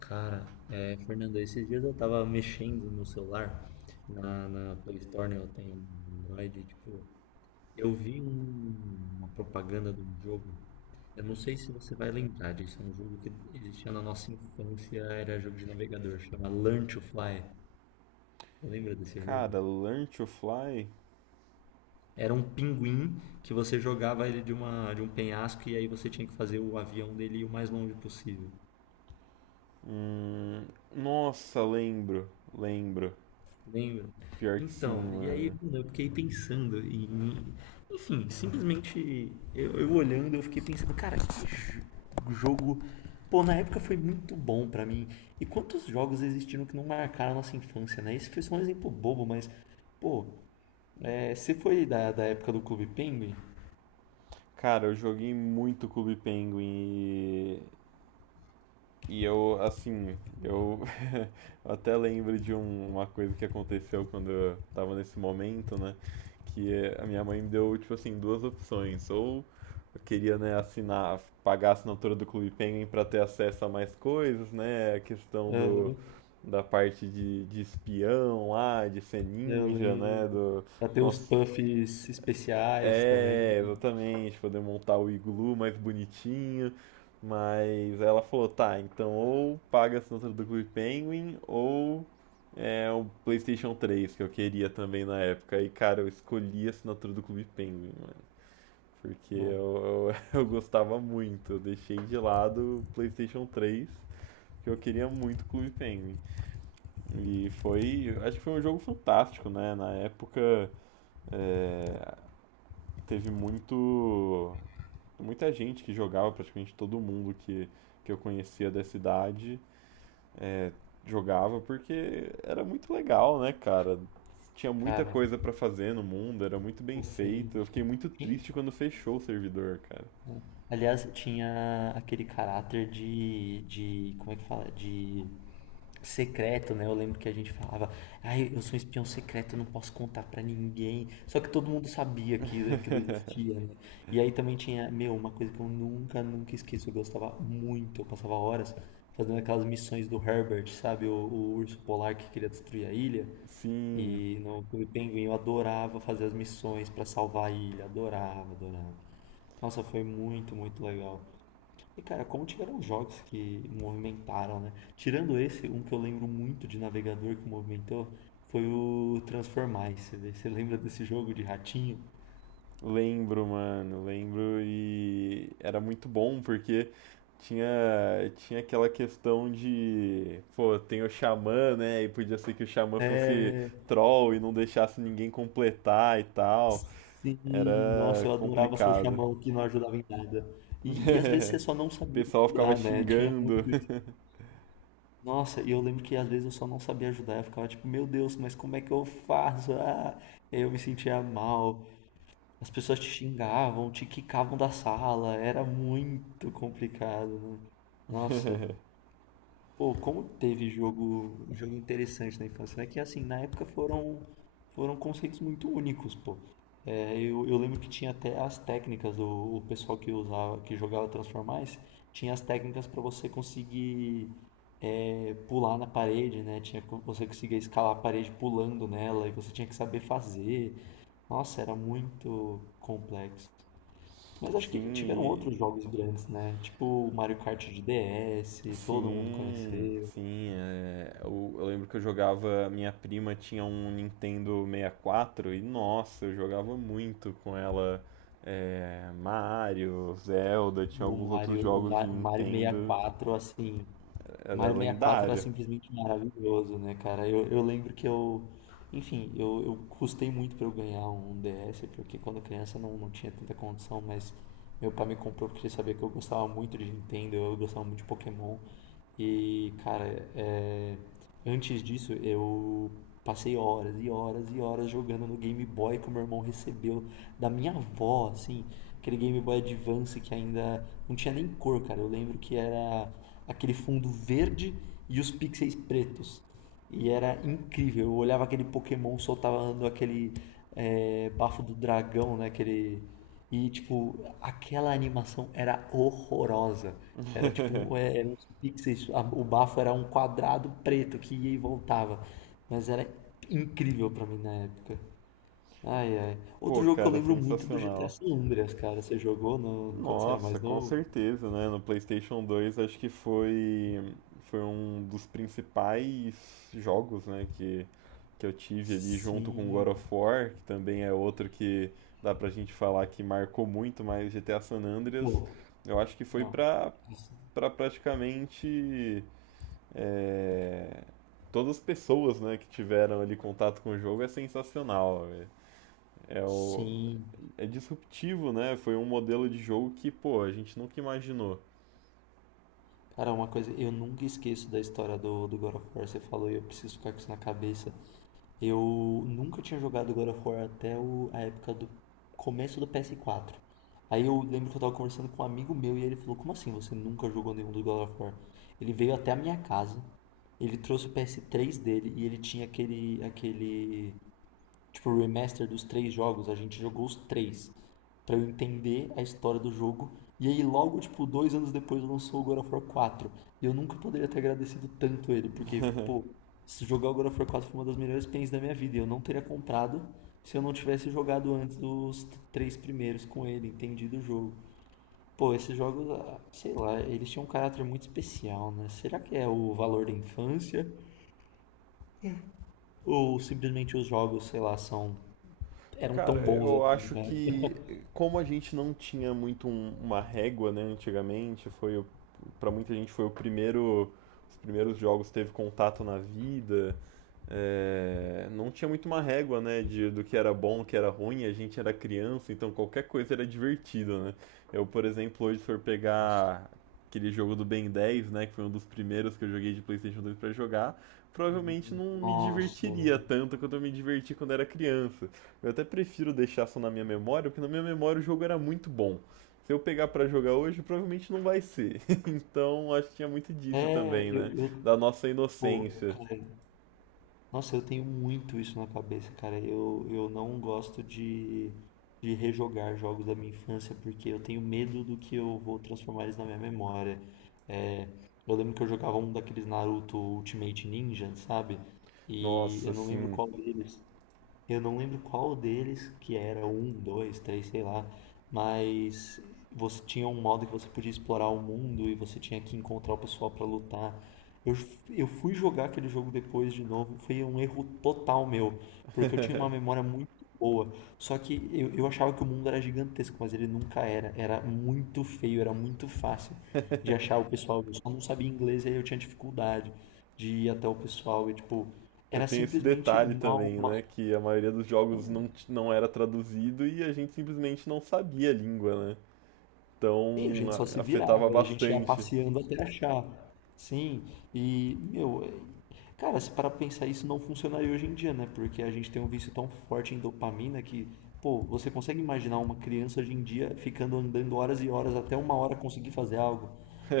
Cara, Fernando, esses dias eu tava mexendo no celular, na Play Store, né, eu tenho um Android, e, tipo, eu vi uma propaganda de um jogo, eu não sei se você vai lembrar disso, é um jogo que existia na nossa infância, era jogo de navegador, chama Learn to Fly, você lembra desse jogo? Cara, Learn to Fly? Era um pinguim que você jogava ele de uma, de um penhasco e aí você tinha que fazer o avião dele ir o mais longe possível. Hum, nossa, lembro, lembro. Lembro. Pior que sim, Então, e aí, mano. mano, eu fiquei pensando em. Enfim, simplesmente eu olhando, eu fiquei pensando, cara, que jogo. Pô, na época foi muito bom pra mim. E quantos jogos existiram que não marcaram a nossa infância, né? Esse foi só um exemplo bobo, mas. Pô, é, você foi da época do Clube Penguin? Cara, eu joguei muito Clube Penguin e eu eu até lembro de uma coisa que aconteceu quando eu tava nesse momento, né? A minha mãe me deu, tipo assim, duas opções. Ou eu queria, né, assinar, pagar a assinatura do Clube Penguin pra ter acesso a mais coisas, né? A questão Aham, da parte de espião lá, de ser eu ninja, né? lembro. Até os cons- puffs especiais também. Exatamente, poder montar o iglu mais bonitinho. Mas ela falou, tá, então ou paga a assinatura do Clube Penguin ou é o PlayStation 3 que eu queria também na época. E cara, eu escolhi a assinatura do Clube Penguin, mano, porque Ah, eu gostava muito. Eu deixei de lado o PlayStation 3, que eu queria muito o Clube Penguin. E foi, acho que foi um jogo fantástico, né? Na época teve muito muita gente que jogava, praticamente todo mundo que eu conhecia da cidade jogava porque era muito legal, né, cara? Tinha muita cara, coisa pra fazer no mundo, era muito bem pô, sim. feito. Eu fiquei muito triste quando fechou o servidor, cara. Aliás, tinha aquele caráter de, como é que fala? De secreto, né? Eu lembro que a gente falava, ai, eu sou um espião secreto, eu não posso contar pra ninguém. Só que todo mundo sabia que aquilo existia, né? E aí também tinha, meu, uma coisa que eu nunca, nunca esqueço, eu gostava muito, eu passava horas fazendo aquelas missões do Herbert, sabe? O urso polar que queria destruir a ilha. Sim. E no Clube Penguin eu adorava fazer as missões pra salvar a ilha, adorava, adorava. Nossa, foi muito, muito legal. E cara, como tiveram jogos que movimentaram, né? Tirando esse, um que eu lembro muito de navegador que movimentou foi o Transformice. Né? Você lembra desse jogo de ratinho? Lembro, mano, lembro e era muito bom porque tinha tinha aquela questão de, pô, tem o xamã, né? E podia ser que o xamã fosse É. troll e não deixasse ninguém completar e tal. Sim, Era nossa, eu adorava ser complicado. chamão que não ajudava em nada. E às vezes você só não O sabia pessoal ficava ajudar, né? Tinha xingando. muito isso. Nossa, e eu lembro que às vezes eu só não sabia ajudar. Eu ficava tipo, meu Deus, mas como é que eu faço? Ah, eu me sentia mal. As pessoas te xingavam, te quicavam da sala, era muito complicado, né? Nossa, pô, como teve jogo, jogo interessante na infância, né? Que assim, na época foram conceitos muito únicos, pô. É, eu lembro que tinha até as técnicas, o pessoal que usava, que jogava Transformice, tinha as técnicas para você conseguir pular na parede, né? Tinha você conseguia escalar a parede pulando nela e você tinha que saber fazer. Nossa, era muito complexo. Mas acho que tiveram Sim. outros jogos grandes, né? Tipo o Mario Kart de DS, todo mundo Sim, conheceu. sim. Eu, lembro que eu jogava. Minha prima tinha um Nintendo 64 e, quatro e, nossa, eu jogava muito com ela. Mario, Zelda, tinha O alguns outros Mario, jogos de Mario Nintendo. 64, assim, Era Mario sessenta e quatro era lendário. simplesmente maravilhoso, né, cara? Eu lembro que eu. Enfim, eu custei muito pra eu ganhar um DS, porque quando criança não, não tinha tanta condição, mas meu pai me comprou porque ele sabia que eu gostava muito de Nintendo, eu gostava muito de Pokémon. E, cara, é, antes disso eu passei horas e horas e horas jogando no Game Boy que o meu irmão recebeu da minha avó, assim, aquele Game Boy Advance que ainda não tinha nem cor, cara. Eu lembro que era aquele fundo verde e os pixels pretos. E era incrível. Eu olhava aquele Pokémon soltando aquele bafo do dragão, né? Aquele… E, tipo, aquela animação era horrorosa. Era tipo, um, é, eram uns pixels, o bafo era um quadrado preto que ia e voltava. Mas era incrível pra mim na época. Ai, ai. Pô, Outro jogo que eu cara, lembro muito é do GTA sensacional. San Andreas, cara. Você jogou no… quando você era Nossa, mais com novo? certeza, né? No PlayStation 2 acho que foi um dos principais jogos, né, que eu tive ali junto com God of Sim. War, que também é outro que dá pra gente falar que marcou muito, mas GTA San Andreas, Pô, eu acho que foi não. Pra praticamente é, todas as pessoas, né, que tiveram ali contato com o jogo, é sensacional, velho. É o, Sim. é disruptivo, né? Foi um modelo de jogo que, pô, a gente nunca imaginou. Cara, uma coisa, eu nunca esqueço da história do God of War. Você falou e eu preciso ficar com isso na cabeça. Eu nunca tinha jogado God of War até a época do começo do ps quatro. Aí eu lembro que eu tava conversando com um amigo meu e ele falou: como assim você nunca jogou nenhum do God of War? Ele veio até a minha casa, ele trouxe o ps três dele e ele tinha aquele tipo, o remaster dos três jogos, a gente jogou os três. Pra eu entender a história do jogo. E aí, logo, tipo, dois anos depois lançou o God of War quatro. E eu nunca poderia ter agradecido tanto ele, porque, pô, se jogar o God of War 4 foi uma das melhores pens da minha vida. E eu não teria comprado se eu não tivesse jogado antes os três primeiros com ele, entendido o jogo. Pô, esses jogos, ah, sei lá, eles tinham um caráter muito especial, né? Será que é o valor da infância? Ou simplesmente os jogos, sei lá, são. Eram tão Cara, bons eu assim, acho cara? que como a gente não tinha muito uma régua, né, antigamente, para muita gente foi os primeiros jogos que teve contato na vida, não tinha muito uma régua, né, de, do que era bom, o que era ruim, a gente era criança, então qualquer coisa era divertido, né? Eu, por exemplo, hoje se for Nossa, pegar aquele jogo do Ben 10, né, que foi um dos primeiros que eu joguei de PlayStation 2 pra jogar, provavelmente não me nossa, divertiria mano. tanto quanto eu me diverti quando era criança. Eu até prefiro deixar só na minha memória, porque na minha memória o jogo era muito bom. Se eu pegar pra jogar hoje, provavelmente não vai ser. Então, acho que tinha muito disso É, também, né? Da nossa pô, inocência. cara, nossa, eu tenho muito isso na cabeça, cara. Eu não gosto de rejogar jogos da minha infância porque eu tenho medo do que eu vou transformar eles na minha memória. É, eu lembro que eu jogava um daqueles Naruto Ultimate Ninja, sabe? E Nossa, eu não lembro assim, qual deles. Eu não lembro qual deles, que era um, dois, três, sei lá, mas você tinha um modo que você podia explorar o mundo e você tinha que encontrar o pessoal pra lutar. Eu, eu fui jogar aquele jogo depois de novo, foi um erro total meu, porque eu tinha uma memória muito boa, só que eu achava que o mundo era gigantesco, mas ele nunca era, era muito feio, era muito fácil de achar o pessoal, eu só não sabia inglês e aí eu tinha dificuldade de ir até o pessoal e tipo, eu era tenho esse simplesmente detalhe mal. também, né? Que a maioria dos jogos não era traduzido e a gente simplesmente não sabia a língua, né? Sim, a Então, gente só se virava, afetava a gente ia bastante. passeando até achar. Sim, e, meu, cara, se para pensar, isso não funcionaria hoje em dia, né? Porque a gente tem um vício tão forte em dopamina que, pô, você consegue imaginar uma criança hoje em dia ficando andando horas e horas até uma hora conseguir fazer algo?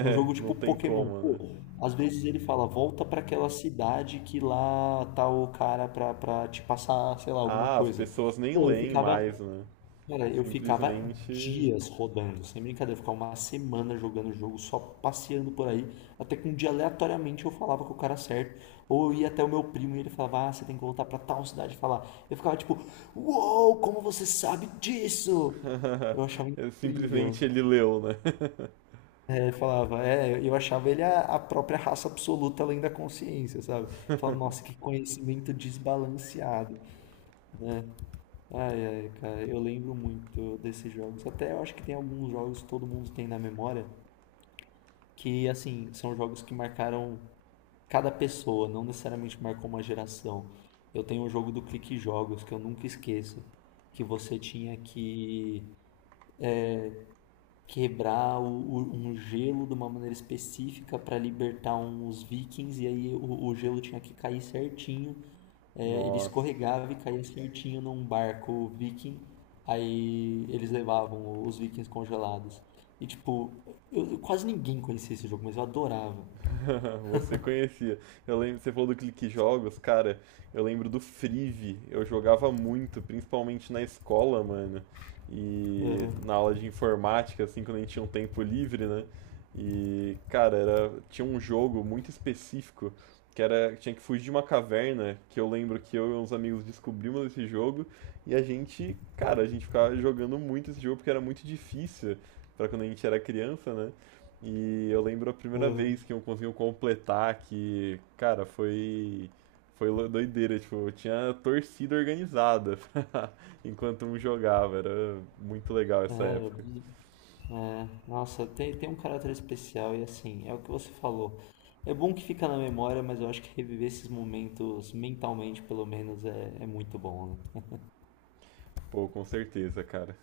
Num jogo não tipo tem Pokémon, como, pô, né? às vezes ele fala, volta pra aquela cidade que lá tá o cara pra te passar, sei lá, alguma Ah, as coisa. pessoas nem Pô, eu leem mais, ficava né? Cara, eu ficava Simplesmente dias rodando, sem brincadeira, eu ficava uma semana jogando o jogo, só passeando por aí, até que um dia aleatoriamente eu falava com o cara certo, ou eu ia até o meu primo e ele falava, ah, você tem que voltar pra tal cidade e falar. Eu ficava tipo, uou, como você sabe disso? Eu achava simplesmente incrível. ele leu, né? É, ele falava, é, eu achava ele a própria raça absoluta além da consciência, sabe? Falava, nossa, que conhecimento desbalanceado. Ai, ai, cara, eu lembro muito desses jogos. Até eu acho que tem alguns jogos que todo mundo tem na memória que, assim, são jogos que marcaram cada pessoa, não necessariamente marcou uma geração. Eu tenho um jogo do Clique Jogos que eu nunca esqueço, que você tinha que quebrar um gelo de uma maneira específica para libertar uns vikings, e aí o gelo tinha que cair certinho. É, ele Nossa. escorregava e caía certinho num barco viking, aí eles levavam os vikings congelados. E tipo, quase ninguém conhecia esse jogo, mas eu adorava. Você conhecia. Eu lembro, você falou do Clique Jogos, cara, eu lembro do Frive. Eu jogava muito, principalmente na escola, mano. E Aham, na aula de informática, assim, quando a gente tinha um tempo livre, né? E, cara, tinha um jogo muito específico que tinha que fugir de uma caverna, que eu lembro que eu e uns amigos descobrimos esse jogo e a gente ficava jogando muito esse jogo porque era muito difícil pra quando a gente era criança, né? E eu lembro a primeira vez aham, que eu consegui completar, que, cara, foi doideira, tipo, eu tinha torcida organizada pra- enquanto um jogava, era muito legal essa época. aham. É, nossa, tem, tem um caráter especial e assim, é o que você falou. É bom que fica na memória, mas eu acho que reviver esses momentos mentalmente, pelo menos, é, é muito bom, né? Pô, com certeza, cara.